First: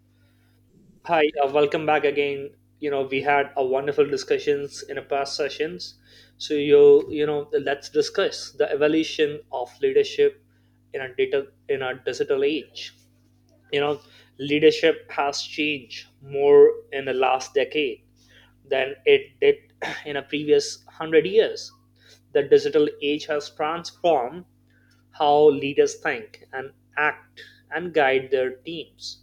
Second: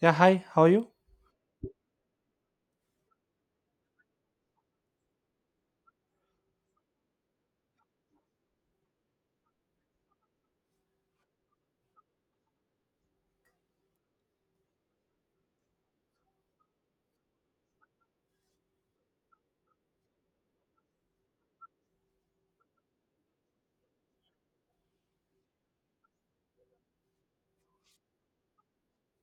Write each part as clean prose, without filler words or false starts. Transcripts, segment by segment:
Yeah, hi, how are you? Hi, welcome back again. You know, we had a wonderful discussions in the past sessions. So let's discuss the evolution of leadership in a digital age. You know, leadership has changed more in the last decade than it did in a previous hundred years. The digital age has transformed how leaders think and act and guide their teams.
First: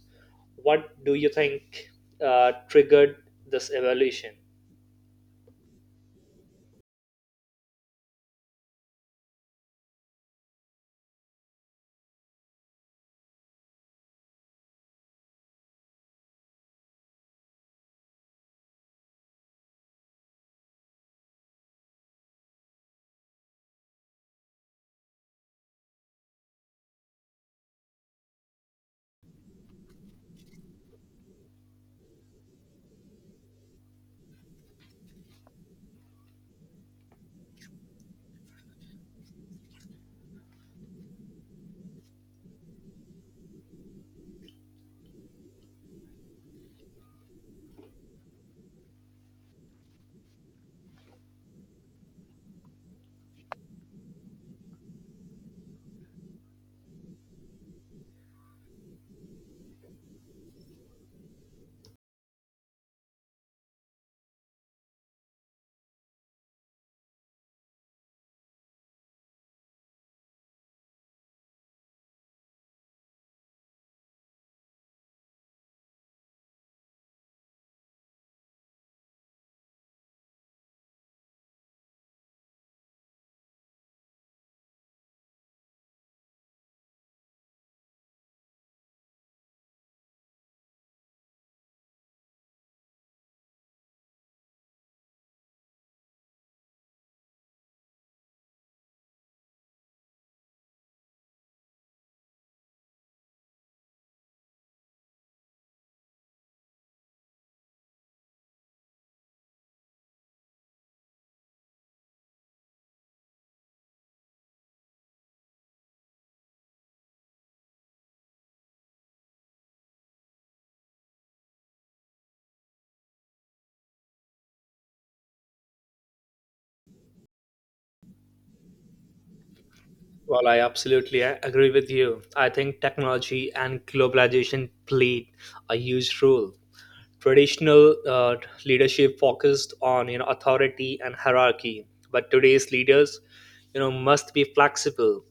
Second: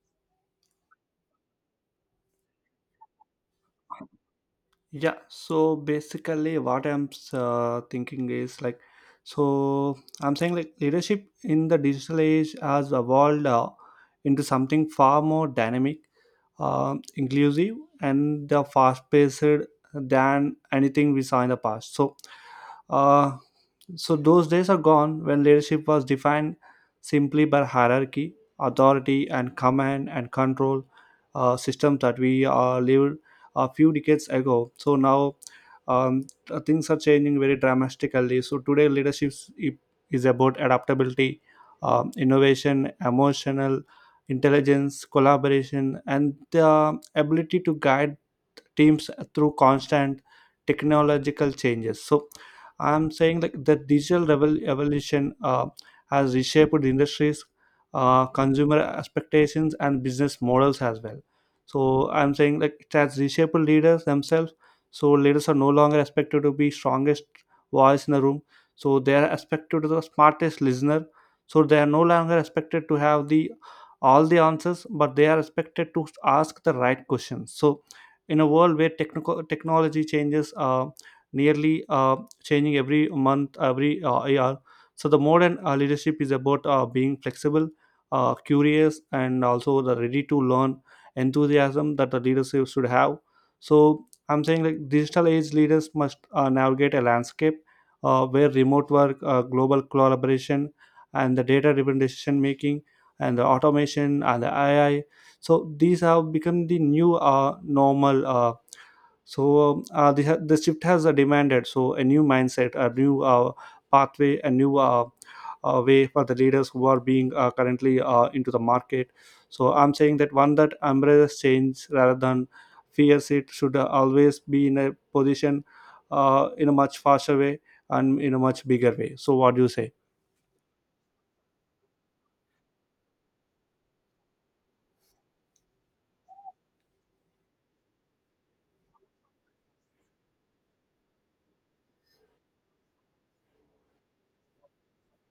What do you think triggered this evolution? Yeah, so basically, what I'm thinking is like, so I'm saying like leadership in the digital age has evolved into something far more dynamic, inclusive, and the fast paced than anything we saw in the past. Uh, So those days are gone when leadership was defined simply by hierarchy, authority, and command and control system that we lived a few decades ago. So now things are changing very dramatically. So today, i- is about adaptability, innovation, emotional intelligence, collaboration, and the ability to guide teams through constant technological changes. So I'm saying like the evolution has reshaped industries, consumer expectations, and business models as well. So I'm saying like it has reshaped leaders themselves. So leaders are no longer expected to be strongest voice in the room, so they are expected to the smartest listener. So they are no longer expected to have the all the answers, but they are expected to ask the right questions. So in a world where technical technology changes nearly changing every month, every year. So the modern leadership is about being flexible, curious, and also the ready to learn enthusiasm that the leadership should have. So I'm saying like digital age leaders must navigate a landscape where remote work, global collaboration, and the data-driven decision making, and the automation and the AI. So these have become the new normal. The shift has demanded so a new mindset, a new pathway, a new way for the leaders who are being currently into the market. So I'm saying that one that embraces change rather than fears it should always be in a position, in a much faster way and in a much bigger way. So what do you say? Well, I absolutely agree with you. I think technology and globalization played a huge role. Traditional leadership focused on, you know, authority and hierarchy, but today's leaders, you know, must be flexible,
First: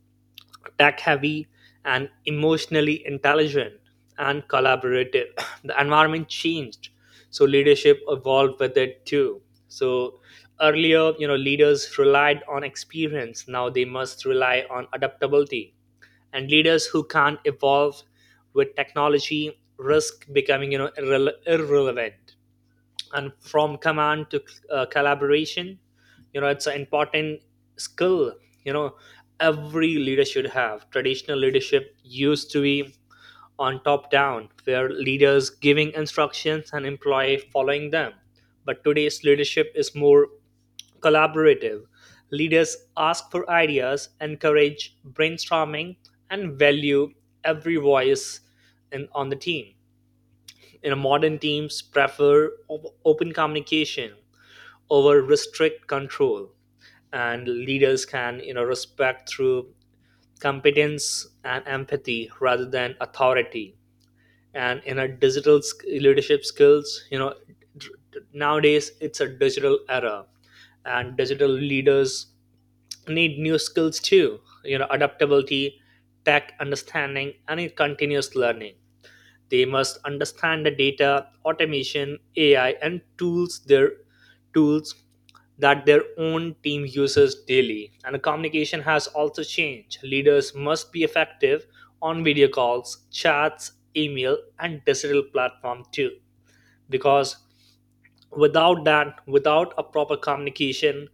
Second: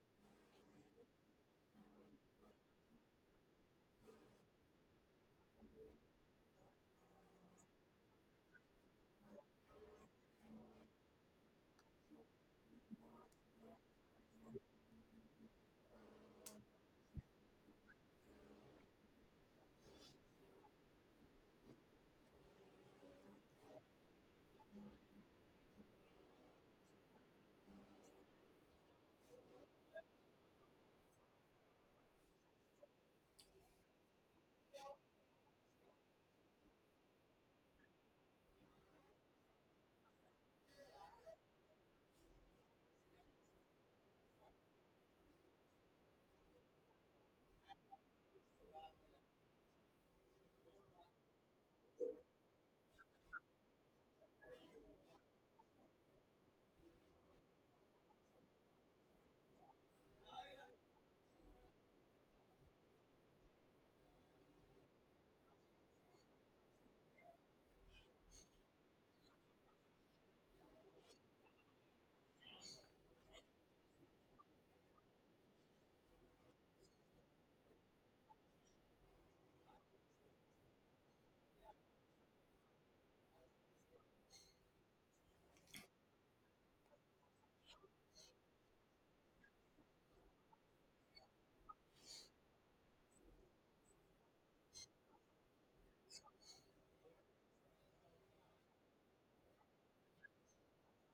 tech heavy, and emotionally intelligent, and collaborative. The environment changed, so leadership evolved with it too. So earlier, you know, leaders relied on experience, now they must rely on adaptability. And leaders who can't evolve with technology risk becoming, you know, irrelevant. And from command to collaboration, you know, it's an important skill, you know, every leader should have. Traditional leadership used to be on top down, where leaders giving instructions and employee following them, but today's leadership is more collaborative. Leaders ask for ideas, encourage brainstorming, and value every voice on the team. You know, modern teams prefer open communication over restrict control, and leaders can, you know, respect through competence and empathy rather than authority. And in a leadership skills, you know, nowadays it's a digital era, and digital leaders need new skills too. You know, adaptability, tech understanding, and continuous learning. They must understand the data, automation, AI, and tools that their own team uses daily. And the communication has also changed. Leaders must be effective on video calls, chats, email, and digital platform too. Because without that, without a proper communication,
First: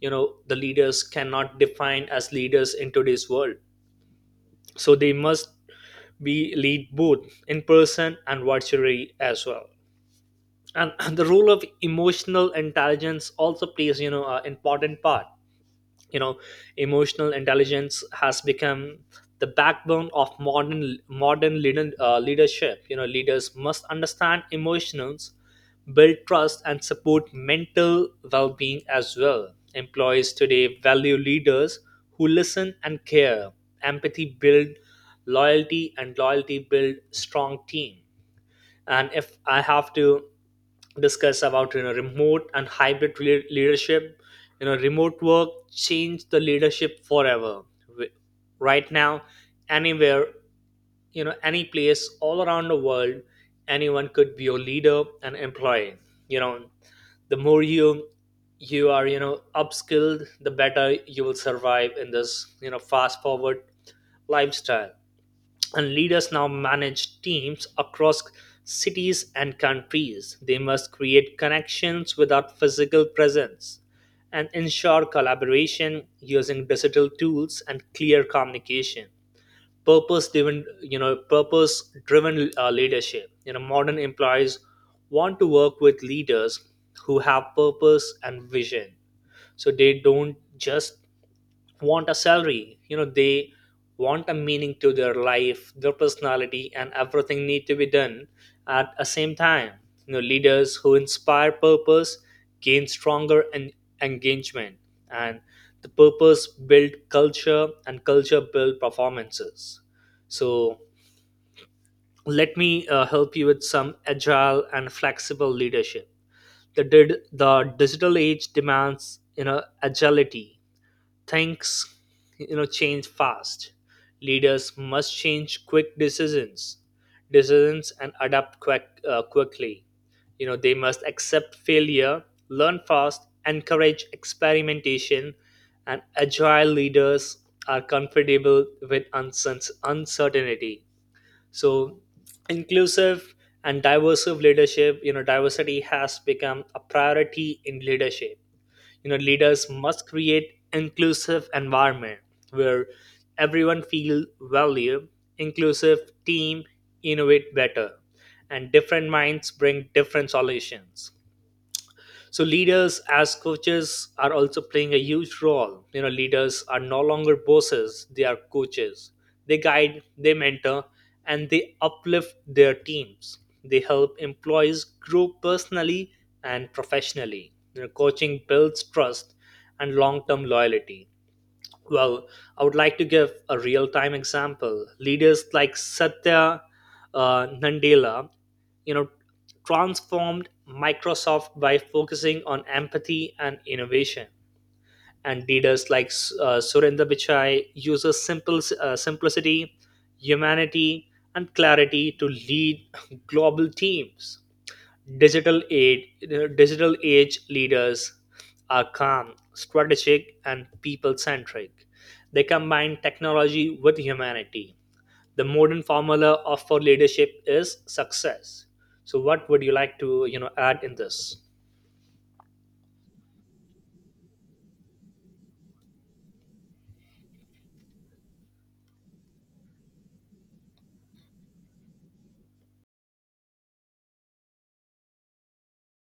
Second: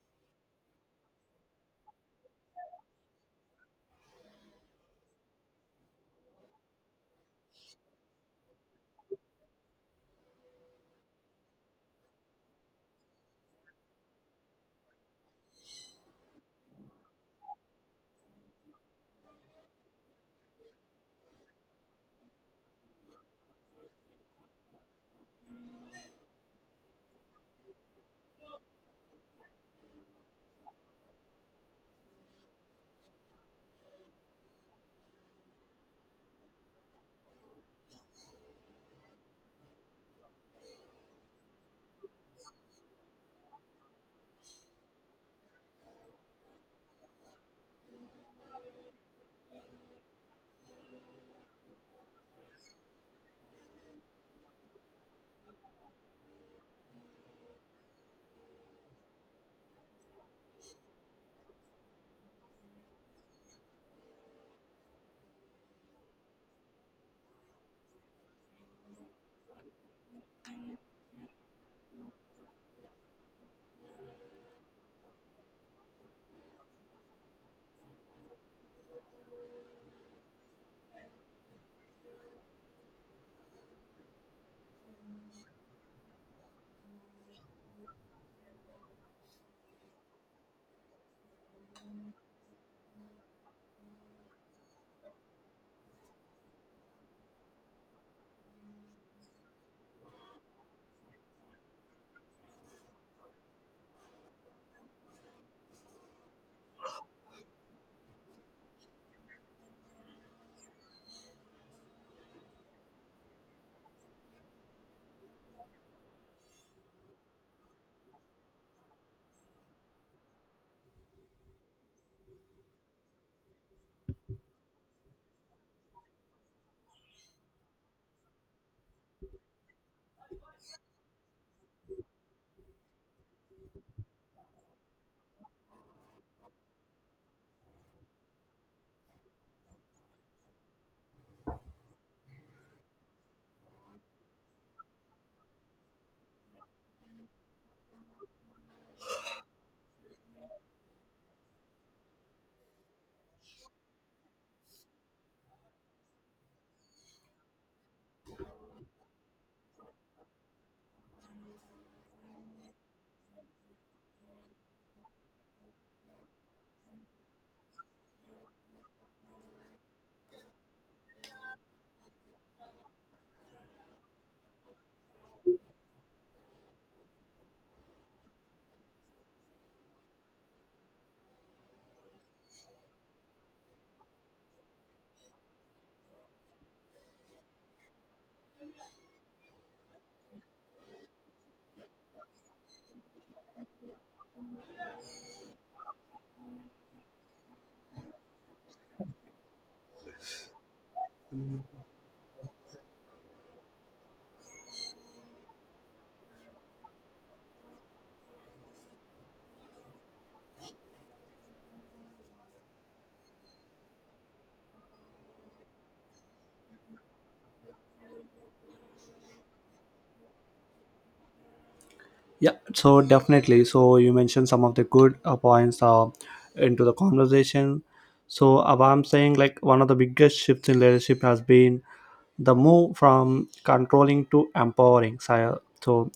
you know, the leaders cannot define as leaders in today's world. So they must be lead both in person and virtually as well. And the role of emotional intelligence also plays, you know, an important part. You know, emotional intelligence has become the backbone of modern leadership. You know, leaders must understand emotions, build trust, and support mental well-being as well. Employees today value leaders who listen and care. Empathy build loyalty, and loyalty build strong team. And if I have to discuss about, you know, remote and hybrid leadership, you know, remote work changed the leadership forever. Wi- right now, anywhere, you know, any place all around the world, anyone could be your leader and employee. You know, the more you, you are upskilled, the better you will survive in this, you know, fast forward lifestyle. And leaders now manage teams across cities and countries. They must create connections without physical presence and ensure collaboration using digital tools and clear communication. Purpose driven, you know, purpose driven leadership. You know, modern employees want to work with leaders who have purpose and vision. So they don't just want a salary, you know, they want a meaning to their life. Their personality and everything need to be done at a same time. You know, leaders who inspire purpose gain stronger engagement. And the purpose build culture, and culture build performances. So let me help you with some agile and flexible leadership. The digital age demands, you know, agility. Things, you know, change fast. Leaders must change quick decisions, and adapt quickly. You know, they must accept failure, learn fast, encourage experimentation. And agile leaders are comfortable with uncertainty. So inclusive and diverse leadership. You know, diversity has become a priority in leadership. You know, leaders must create inclusive environment where everyone feel valued. Inclusive team innovate better, and different minds bring different solutions. So leaders as coaches are also playing a huge role. You know, leaders are no longer bosses, they are coaches. They guide, they mentor, and they uplift their teams. They help employees grow personally and professionally. You know, coaching builds trust and long-term loyalty. Well, I would like to give a real time example. Leaders like Satya Nadella, you know, transformed Microsoft by focusing on empathy and innovation. And leaders like Surinder Pichai uses simple simplicity, humanity, and clarity to lead global teams. Digital age, digital age leaders are calm, strategic, and people-centric. They combine technology with humanity. The modern formula of for leadership is success. So, what would you like to, you know, add in this? Yeah, so definitely. So you mentioned some of the good points into the conversation. So what I'm saying, like one of the biggest shifts in leadership has been the move from controlling to empowering sire. so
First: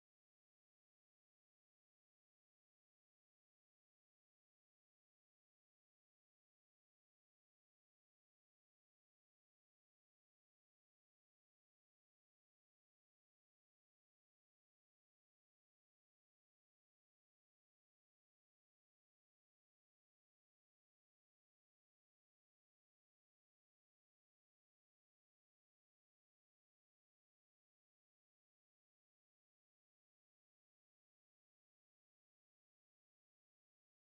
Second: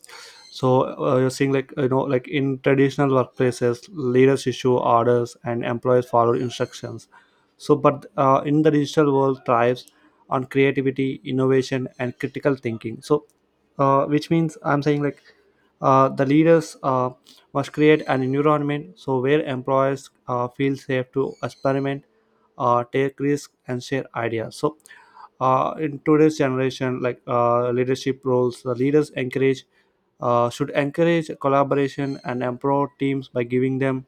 so uh, you're seeing like, you know, like in traditional workplaces, leaders issue orders and employees follow instructions. So but in the digital world thrives on creativity, innovation, and critical thinking. So which means I'm saying like the leaders must create an environment so where employees feel safe to experiment, take risks, and share ideas. So in today's generation, like, leadership roles, the leaders encourage should encourage collaboration and empower teams by giving them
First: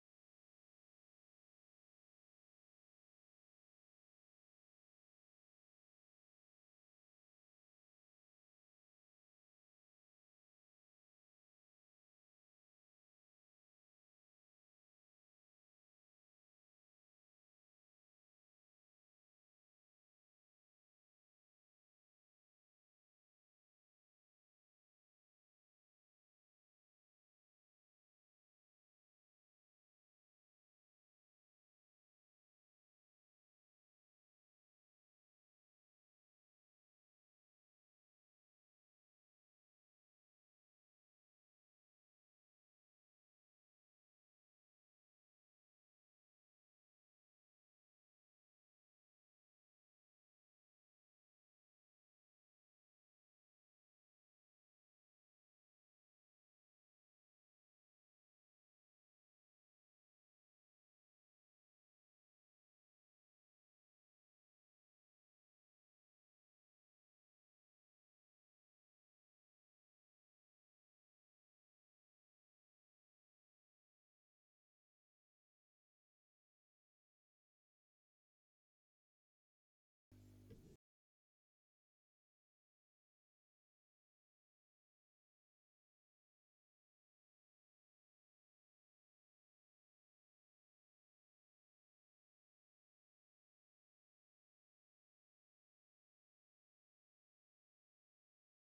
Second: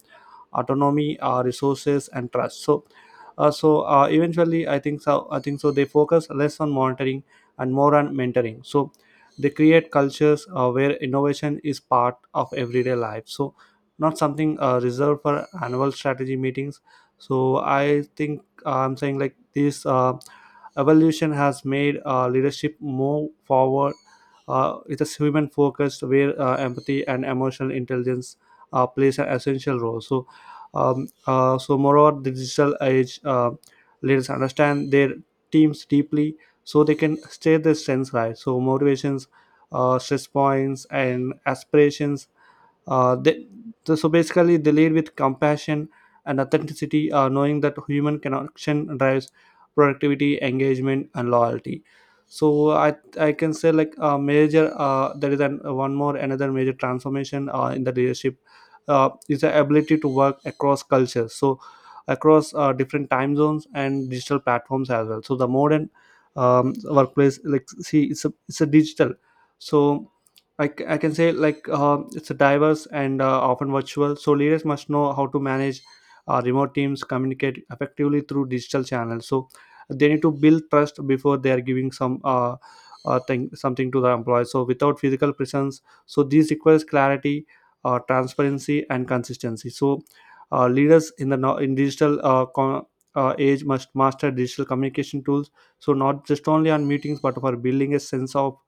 autonomy, resources, and trust. So eventually, I think so they focus less on monitoring and more on mentoring. So they create cultures where innovation is part of everyday life, so not something reserved for annual strategy meetings. So I'm saying like this evolution has made leadership more forward. It is human focused, where empathy and emotional intelligence plays an essential role. So moreover, the digital age leaders understand their teams deeply, so they can stay their strengths, right? So motivations, stress points, and aspirations. Uh, they, so so basically, they lead with compassion and authenticity, knowing that human connection drives productivity, engagement, and loyalty. So I can say like a major one more another major transformation in the leadership is the ability to work across cultures. So across different time zones and digital platforms as well. So the modern workplace, like, see it's a digital. So I can say like it's a diverse and often virtual. So leaders must know how to manage remote teams, communicate effectively through digital channels. So they need to build trust before they are giving some thing something to the employees, so without physical presence. So this requires clarity, transparency, and consistency. So leaders in the in digital age must master digital communication tools, so not just only on meetings but for building a sense of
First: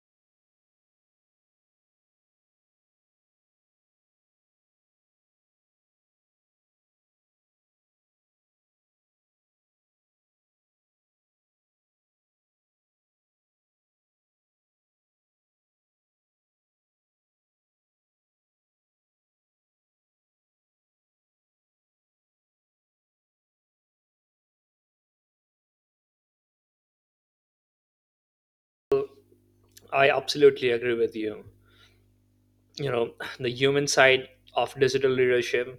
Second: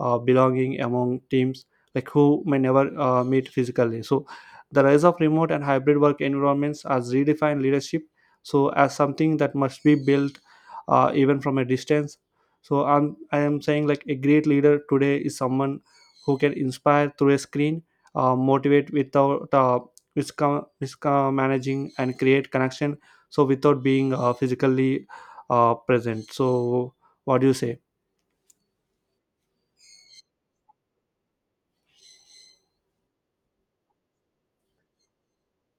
belonging among teams like who may never meet physically. So the rise of remote and hybrid work environments has redefined leadership, so as something that must be built even from a distance. So I am saying like a great leader today is someone who can inspire through a screen, motivate without mismanaging, and create connection so without being physically present. So what do you say? I absolutely agree with you. You know, the human side of digital leadership,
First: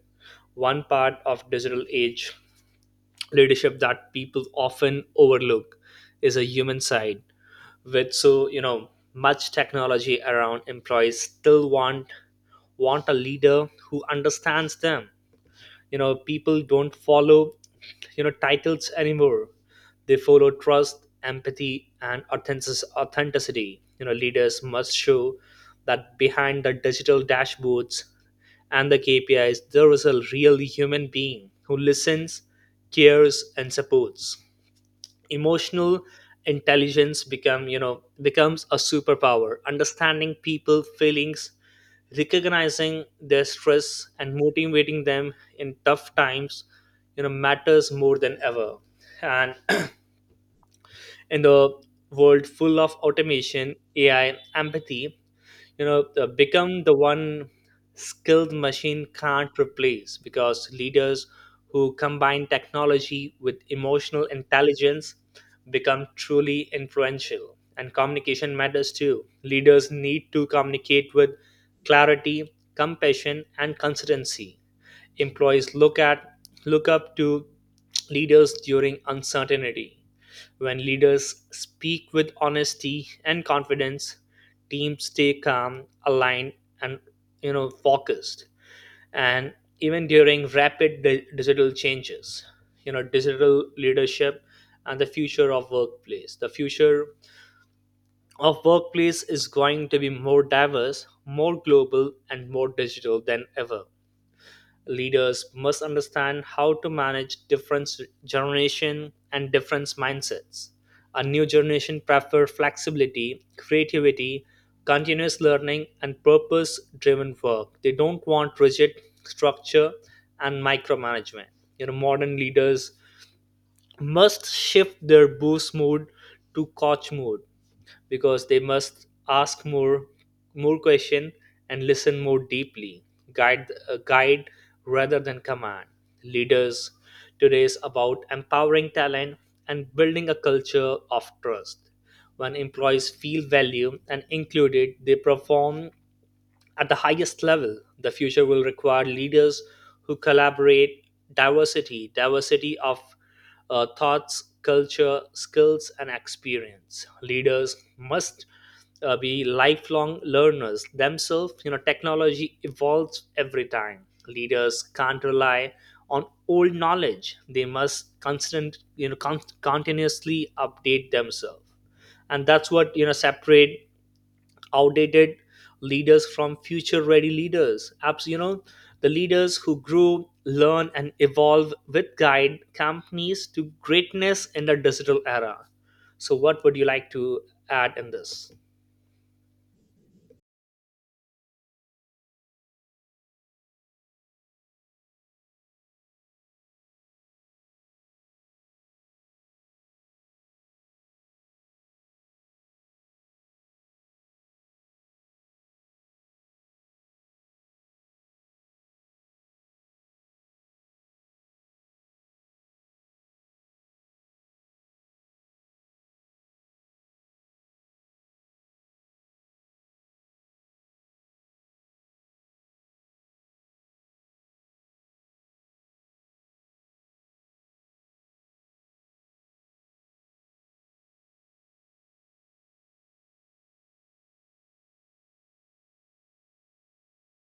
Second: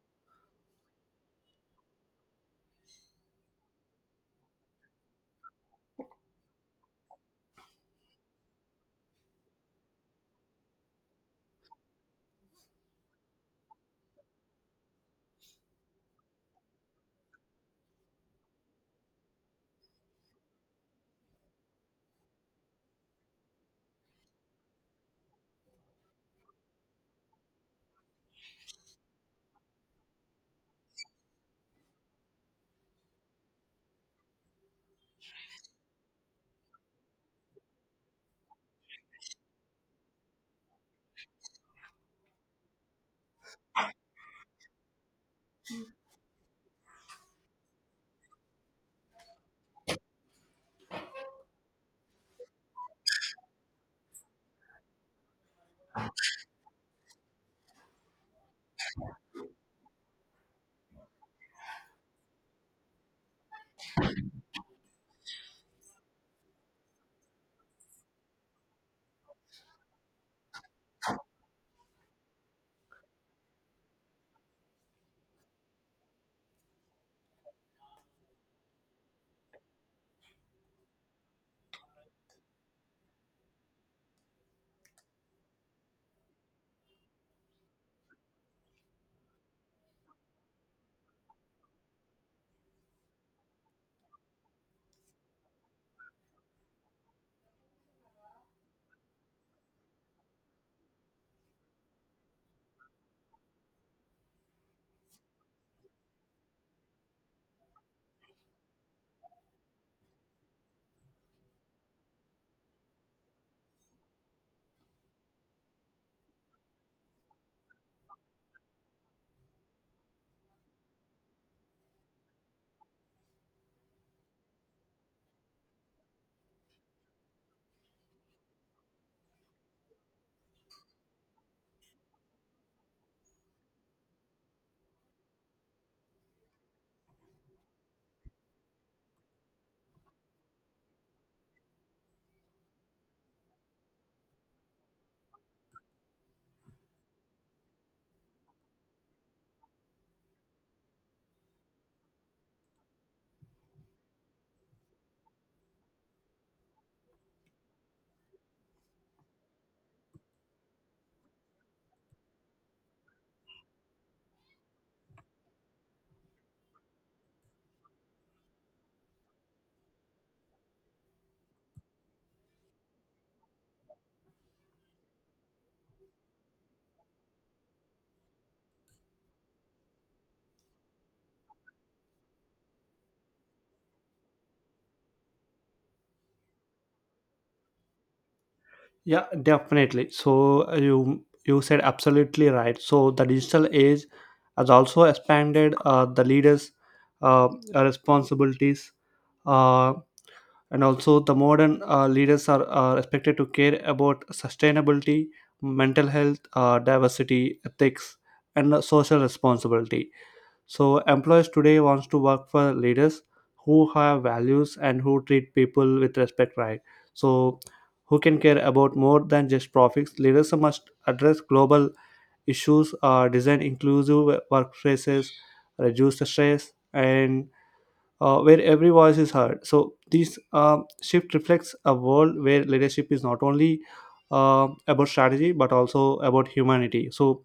one part of digital age leadership that people often overlook is a human side. With so, you know, much technology around, employees still want a leader who understands them. You know, people don't follow, you know, titles anymore. They follow trust, empathy, and authenticity. You know, leaders must show that behind the digital dashboards and the kpis there is a real human being who listens, cares, and supports. Emotional intelligence becomes a superpower. Understanding people feelings, recognizing their stress, and motivating them in tough times, you know, matters more than ever. And in the world full of automation, ai, empathy, you know, become the one skilled machine can't replace, because leaders who combine technology with emotional intelligence become truly influential. And communication matters too. Leaders need to communicate with clarity, compassion, and consistency. Employees look up to leaders during uncertainty. When leaders speak with honesty and confidence, teams stay calm, aligned, and, you know, focused. And even during rapid digital changes, you know, digital leadership and the future of workplace. The future of workplace is going to be more diverse, more global, and more digital than ever. Leaders must understand how to manage different generation and different mindsets. A new generation prefer flexibility, creativity, continuous learning, and purpose-driven work. They don't want rigid structure and micromanagement. You know, modern leaders must shift their boost mode to coach mode, because they must ask more question and listen more deeply, guide rather than command. Leaders today is about empowering talent and building a culture of trust. When employees feel valued and included, they perform at the highest level. The future will require leaders who collaborate. Diversity of thoughts, culture, skills, and experience. Leaders must be lifelong learners themselves. You know, technology evolves every time. Leaders can't rely on old knowledge. They must constant, you know, con- continuously update themselves, and that's what, you know, separate outdated leaders from future ready leaders apps. You know, the leaders who grow, learn, and evolve with guide companies to greatness in the digital era. So what would you like to add in this? Yeah, definitely. So you you said absolutely right. So the digital age has also expanded the leaders' uh, responsibilities, uh, and also the modern leaders are expected to care about sustainability, mental health, diversity, ethics, and social responsibility. So employers today wants to work for leaders who have values and who treat people with respect, right? So who can care about more than just profits? Leaders must address global issues, design inclusive workplaces, reduce the stress, and where every voice is heard. So this shift reflects a world where leadership is not only about strategy but also about humanity. So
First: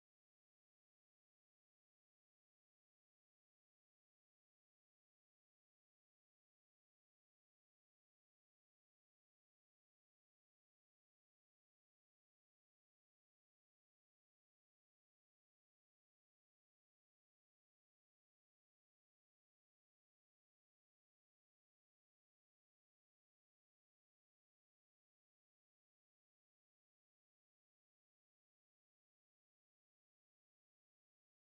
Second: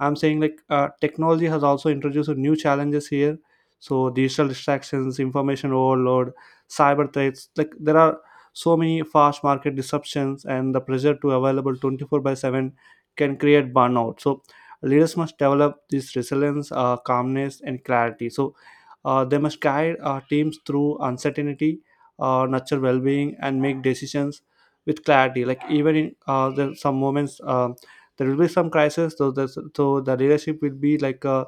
I'm saying like technology has also introduced new challenges here. So digital distractions, information overload, cyber threats. Like there are so many fast market disruptions, and the pressure to available 24 by 7 can create burnout. So leaders must develop this resilience, calmness, and clarity. So they must guide our teams through uncertainty, nurture well-being, and make decisions with clarity. Like even in there are some moments, there will be some crisis. So the leadership will be like, uh,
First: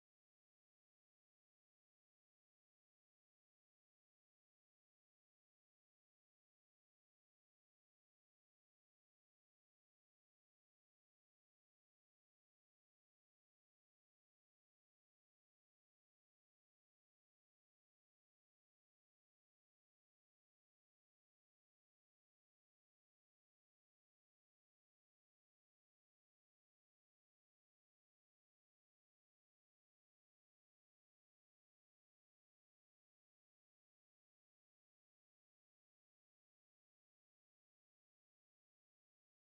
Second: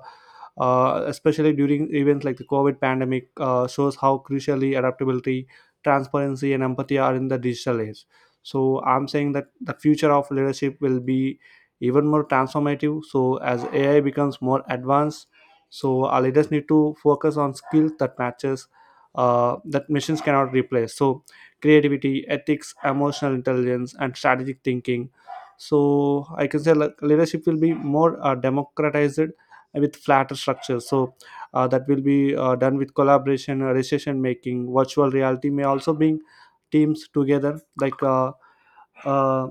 uh, especially during events like the COVID pandemic, shows how crucially adaptability, transparency, and empathy are in the digital age. So I'm saying that the future of leadership will be even more transformative. So as AI becomes more advanced, so our leaders need to focus on skills that matches that machines cannot replace, so creativity, ethics, emotional intelligence, and strategic thinking. So I can say like, leadership will be more democratized with flatter structures. So that will be done with collaboration, decision making. Virtual reality may also bring teams together, like uh,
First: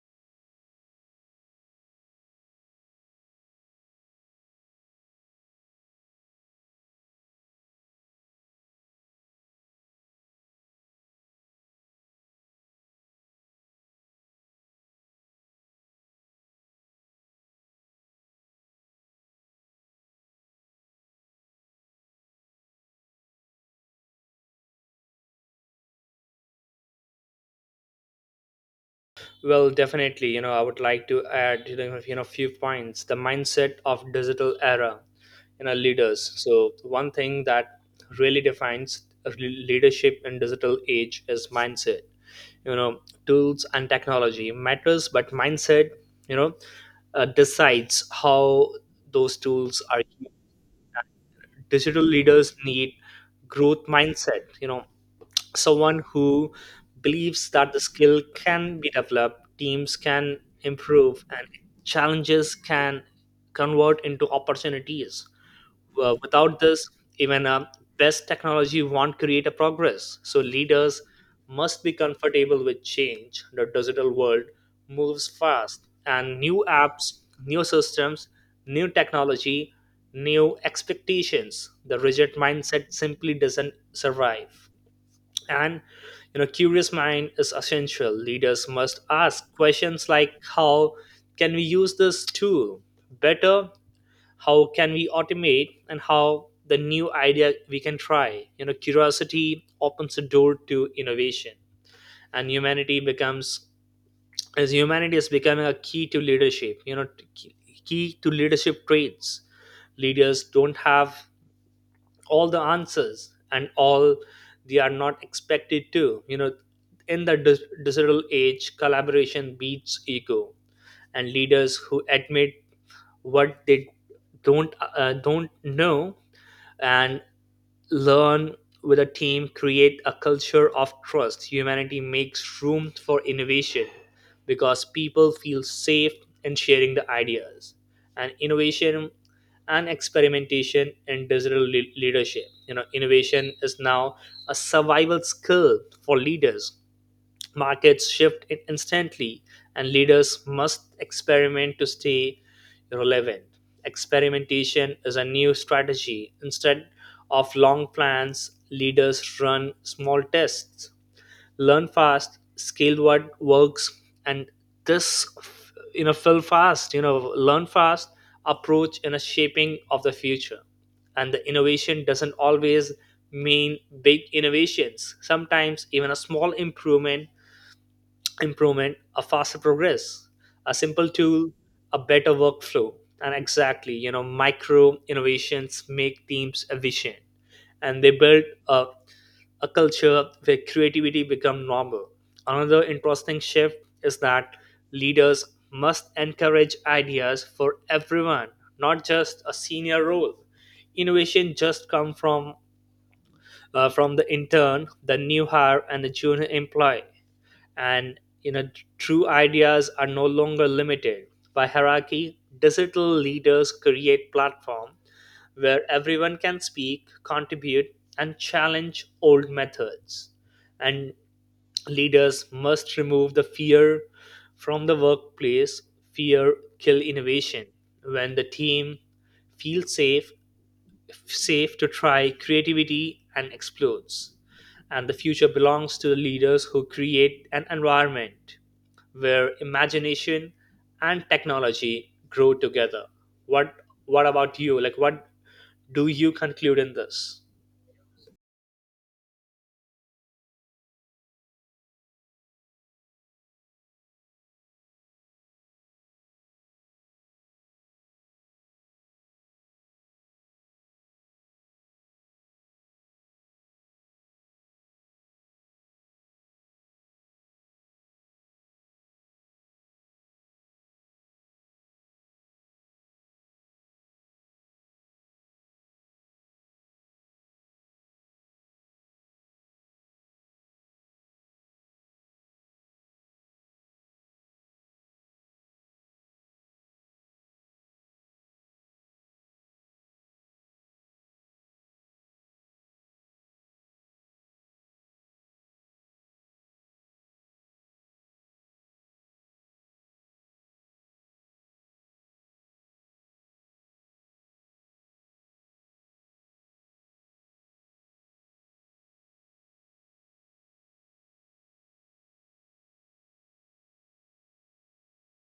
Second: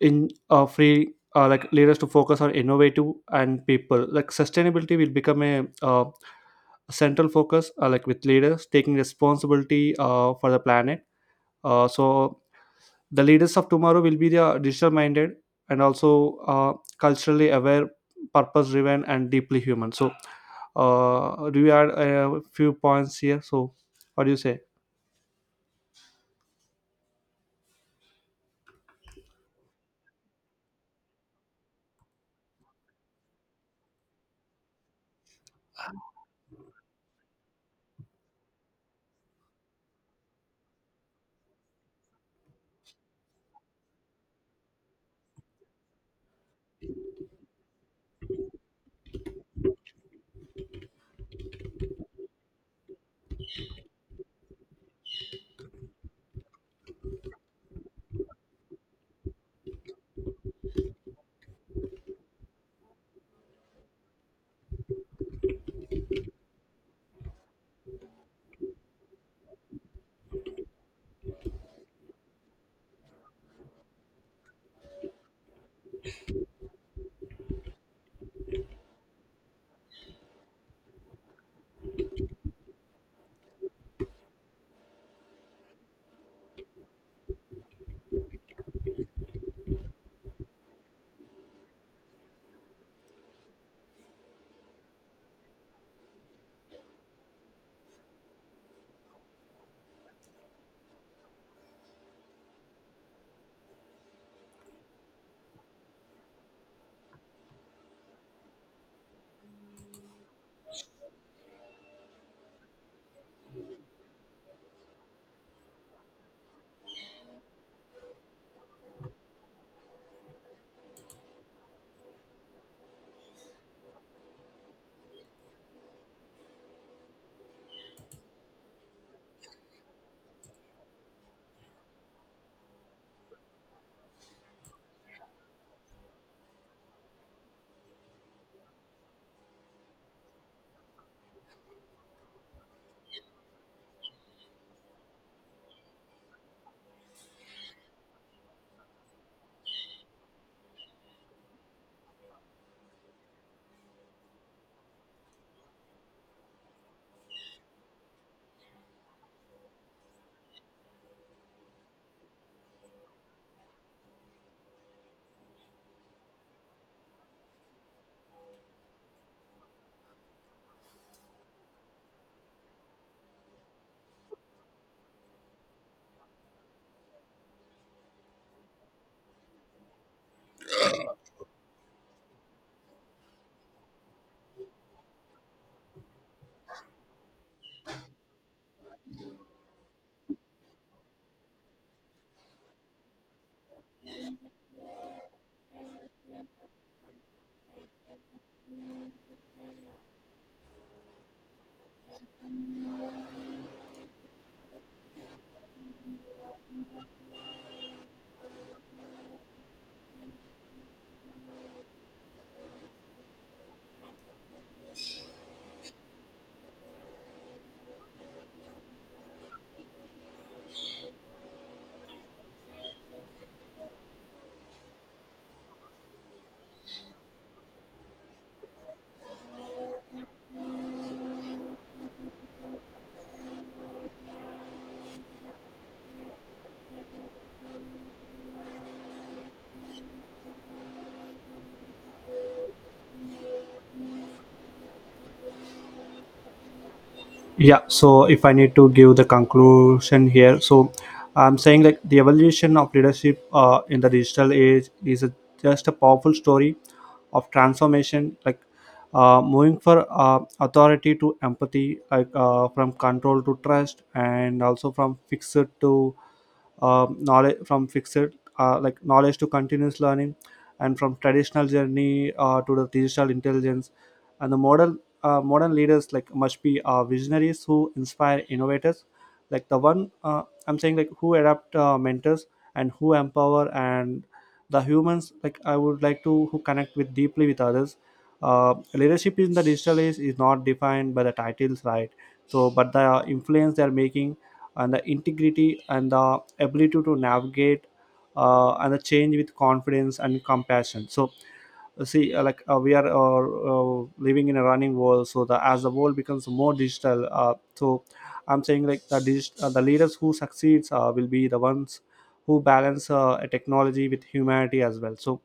in free, like lead us to focus on innovative and people. Like sustainability will become a central focus, like with leaders taking responsibility for the planet. So the leaders of tomorrow will be the digital minded and also culturally aware, purpose driven, and deeply human. So do you add a few points here? So what do you say? Well, definitely, you know, I would like to add, you know, few points. The mindset of digital era, you know, leaders. So one thing that really defines leadership in digital age is mindset. You know, tools and technology matters, but mindset, you know, decides how those tools are used. Digital leaders need growth mindset. You know, someone who believes that the skill can be developed, teams can improve, and challenges can convert into opportunities. Without this, even best technology won't create a progress. So leaders must be comfortable with change. The digital world moves fast, and new apps, new systems, new technology, new expectations. The rigid mindset simply doesn't survive. And, you know, curious mind is essential. Leaders must ask questions like, "How can we use this tool better, how can we automate, and how the new idea we can try?" You know, curiosity opens the door to innovation. And humanity becomes, as humanity is becoming a key to leadership. You know, t- key to leadership traits. Leaders don't have all the answers and all, they are not expected to. You know, in the digital age, collaboration beats ego, and leaders who admit what they don't know and learn with a team, create a culture of trust. Humanity makes room for innovation because people feel safe in sharing the ideas. And innovation and experimentation in digital leadership. You know, innovation is now a survival skill for leaders. Markets shift instantly, and leaders must experiment to stay relevant. Experimentation is a new strategy. Instead of long plans, leaders run small tests. Learn fast, scale what works, and this, you know, fill fast. You know, learn fast approach in a shaping of the future. And the innovation doesn't always mean big innovations. Sometimes even a small improvement, a faster progress, a simple tool, a better workflow. And exactly, you know, micro innovations make teams efficient, and they build a culture where creativity become normal. Another interesting shift is that leaders must encourage ideas for everyone, not just a senior role. Innovation just come from from the intern, the new hire, and the junior employee, and you know true ideas are no longer limited by hierarchy. Digital leaders create platform where everyone can speak, contribute, and challenge old methods. And leaders must remove the fear from the workplace. Fear kill innovation. When the team feels safe, safe to try, creativity and explodes. And the future belongs to the leaders who create an environment where imagination and technology grow together. What what about you? Like, what do you conclude in this? Yeah, so if I need to give the conclusion here, so I'm saying like the evolution of leadership in the digital age is a, just a powerful story of transformation. Like moving for authority to empathy, like from control to trust, and also from fixed to knowledge, from fixed like knowledge to continuous learning, and from traditional journey to the digital intelligence. And the modern leaders like must be visionaries who inspire innovators, like the one, I'm saying like, who adapt, mentors and who empower, and the humans, like, I would like to who connect with deeply with others. Leadership in the digital age is not defined by the titles, right? So but the influence they are making and the integrity and the ability to navigate and the change with confidence and compassion. So see like we are living in a running world. So the, as the world becomes more digital, so I'm saying like the the leaders who succeeds will be the ones who balance a technology with humanity as well. So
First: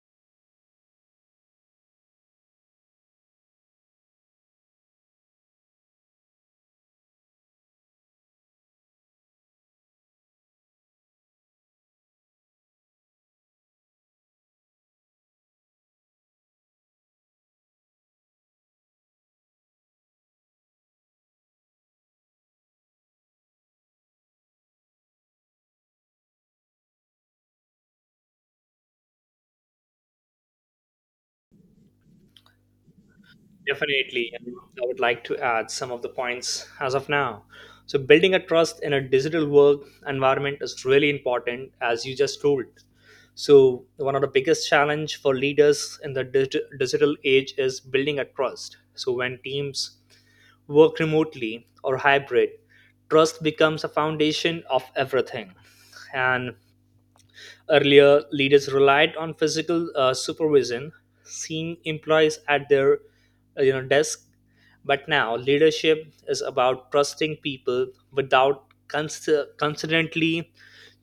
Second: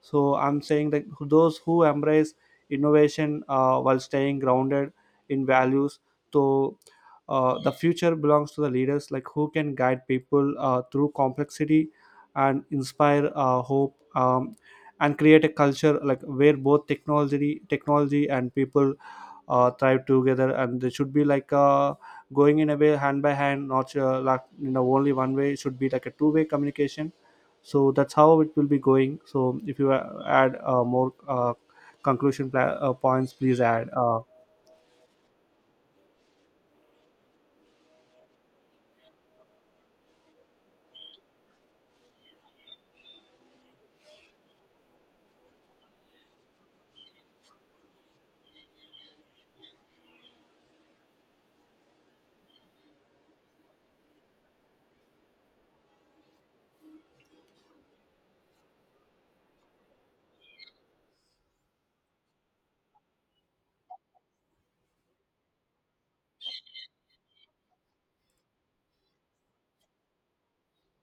so I'm saying that those who embrace innovation while staying grounded in values. So the future belongs to the leaders like who can guide people through complexity and inspire hope, and create a culture like where both technology and people thrive together, and they should be like going in a way hand by hand, not like, you know, only one way. It should be like a two-way communication. So that's how it will be going. So if you add more conclusion points, please add Definitely. And I would like to add some of the points as of now. So, building a trust in a digital work environment is really important, as you just told. So, one of the biggest challenge for leaders in the digital age is building a trust. So, when teams work remotely or hybrid, trust becomes a foundation of everything. And earlier, leaders relied on physical supervision, seeing employees at their desk. But now, leadership is about trusting people without constantly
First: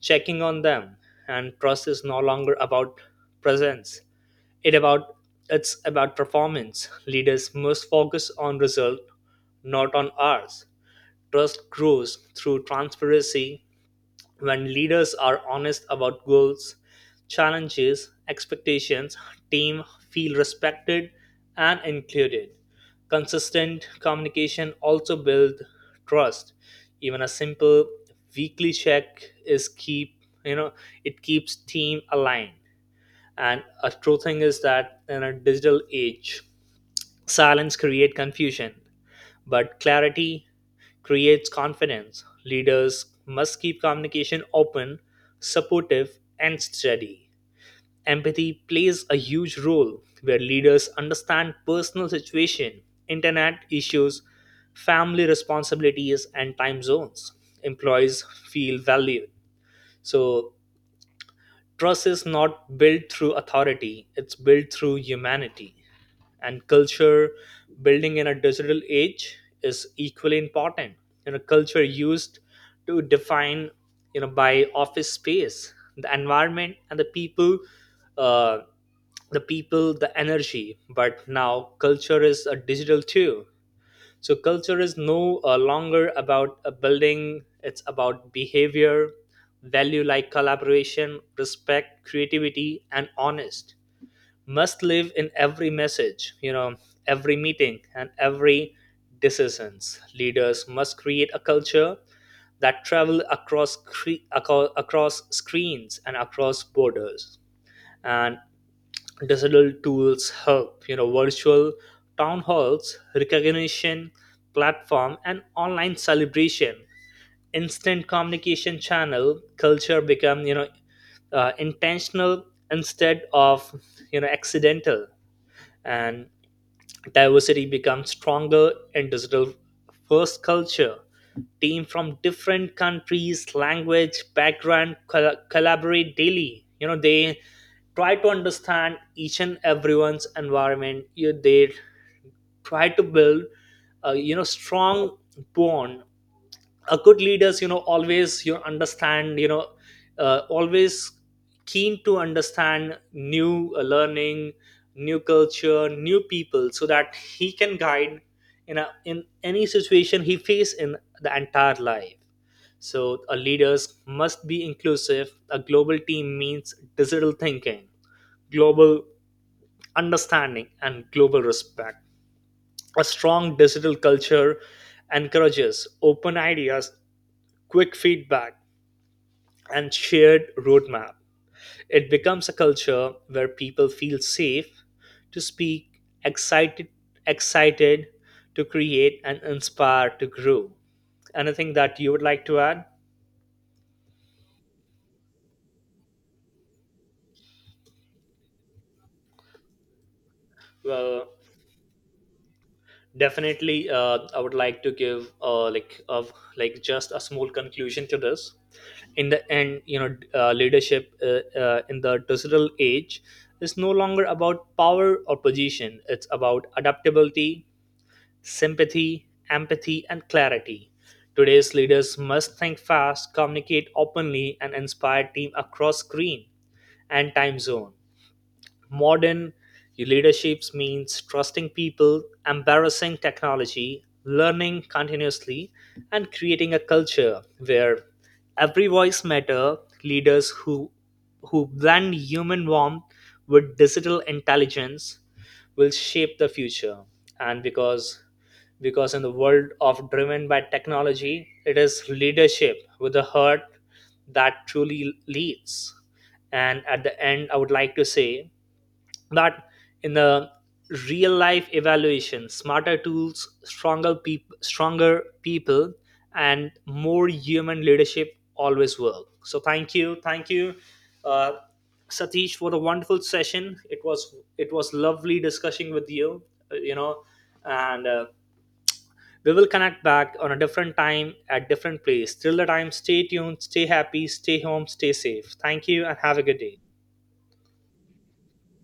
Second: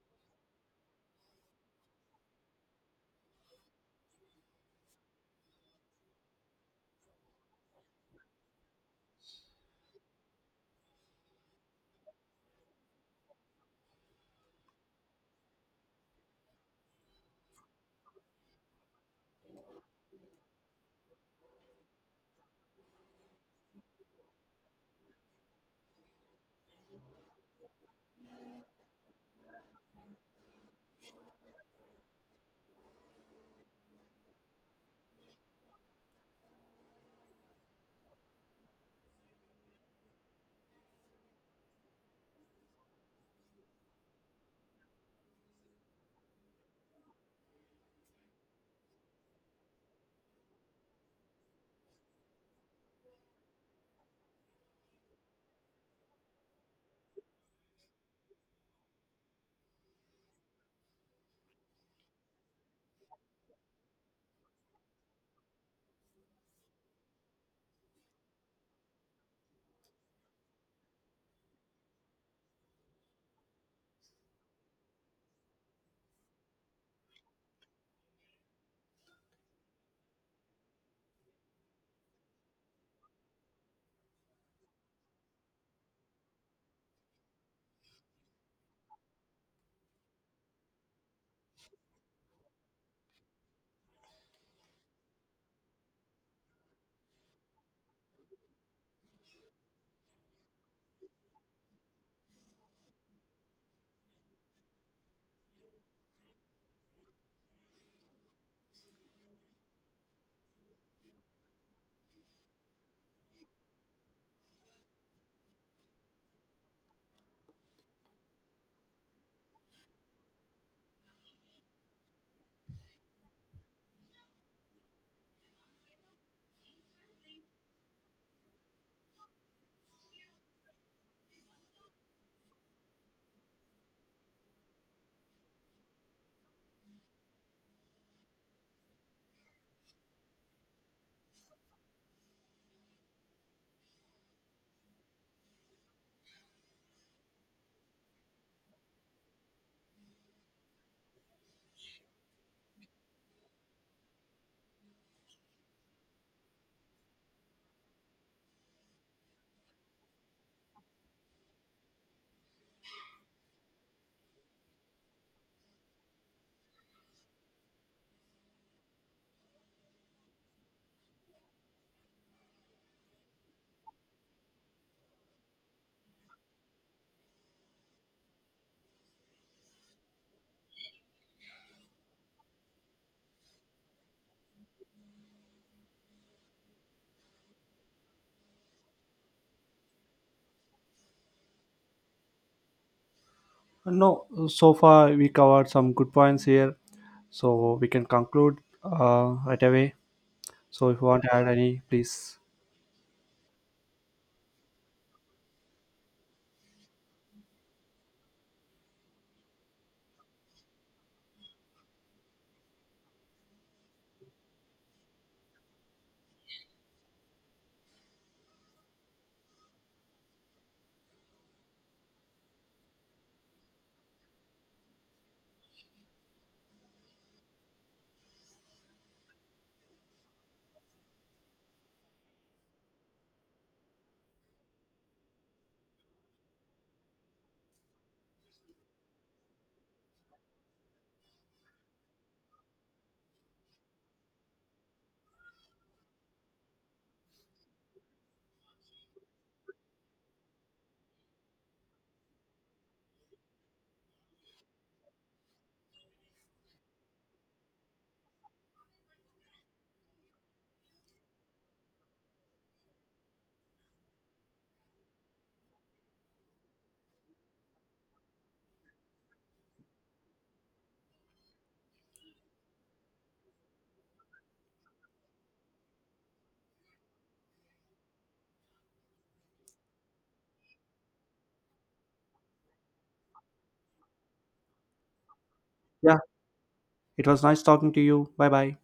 checking on them. And trust is no longer about presence. It about, it's about performance. Leaders must focus on result, not on hours. Trust grows through transparency. When leaders are honest about goals, challenges, expectations, team feel respected and included. Consistent communication also builds trust. Even a simple weekly check is keep, you know it keeps team aligned. And a true thing is that in a digital age, silence create confusion. But clarity creates confidence. Leaders must keep communication open, supportive, and steady. Empathy plays a huge role where leaders understand personal situation, internet issues, family responsibilities, and time zones. Employees feel valued. So trust is not built through authority, it's built through humanity. And culture building in a digital age is equally important. You know, culture used to define, you know, by office space, the environment, and the people, uh, the energy. But now culture is a digital too. So culture is no longer about a building, it's about behavior, value like collaboration, respect, creativity, and honest. Must live in every message, you know, every meeting, and every decisions. Leaders must create a culture that travel across across screens and across borders. And digital tools help, you know, virtual town halls, recognition platform, and online celebration, instant communication channel. Culture become, you know, intentional instead of, you know, accidental. And diversity becomes stronger in digital first culture. Team from different countries, language, background collaborate daily, you know. They try to understand each and everyone's environment. You, they try to build a, you know, strong bond. A good leaders, you know, always you understand, always keen to understand new learning, new culture, new people, so that he can guide in a, in any situation he face in the entire life. So a leaders must be inclusive. A global team means digital thinking, global understanding, and global respect. A strong digital culture encourages open ideas, quick feedback, and shared roadmap. It becomes a culture where people feel safe to speak, excited to create, and inspired to grow. Anything that you would like to add? no, so far we covered some good points here, so we can conclude right away. So if you want Well, to add any, please. definitely, I would like to give like of like just a small conclusion to this. In the end, you know, leadership in the digital age is no longer about power or position. It's about adaptability, sympathy, empathy, and clarity. Today's leaders must think fast, communicate openly, and inspire team across screen and time zone. Modern leaderships means trusting people, embarrassing technology, learning continuously, and creating a culture where every voice matter. Leaders who blend human warmth with digital intelligence will shape the future. And because in the world of driven by technology, it is leadership with a heart that truly leads. And at the end, I would like to say that in the real life evaluation, smarter tools, stronger people, and more human leadership always work. So thank you uh, Satish, for the wonderful session. It was lovely discussing with you, you know and we will connect back on a different time at different place. Till the time, stay tuned, stay happy, stay home, stay safe. Thank you and Yeah, have a good day. it was nice talking to you. Bye bye.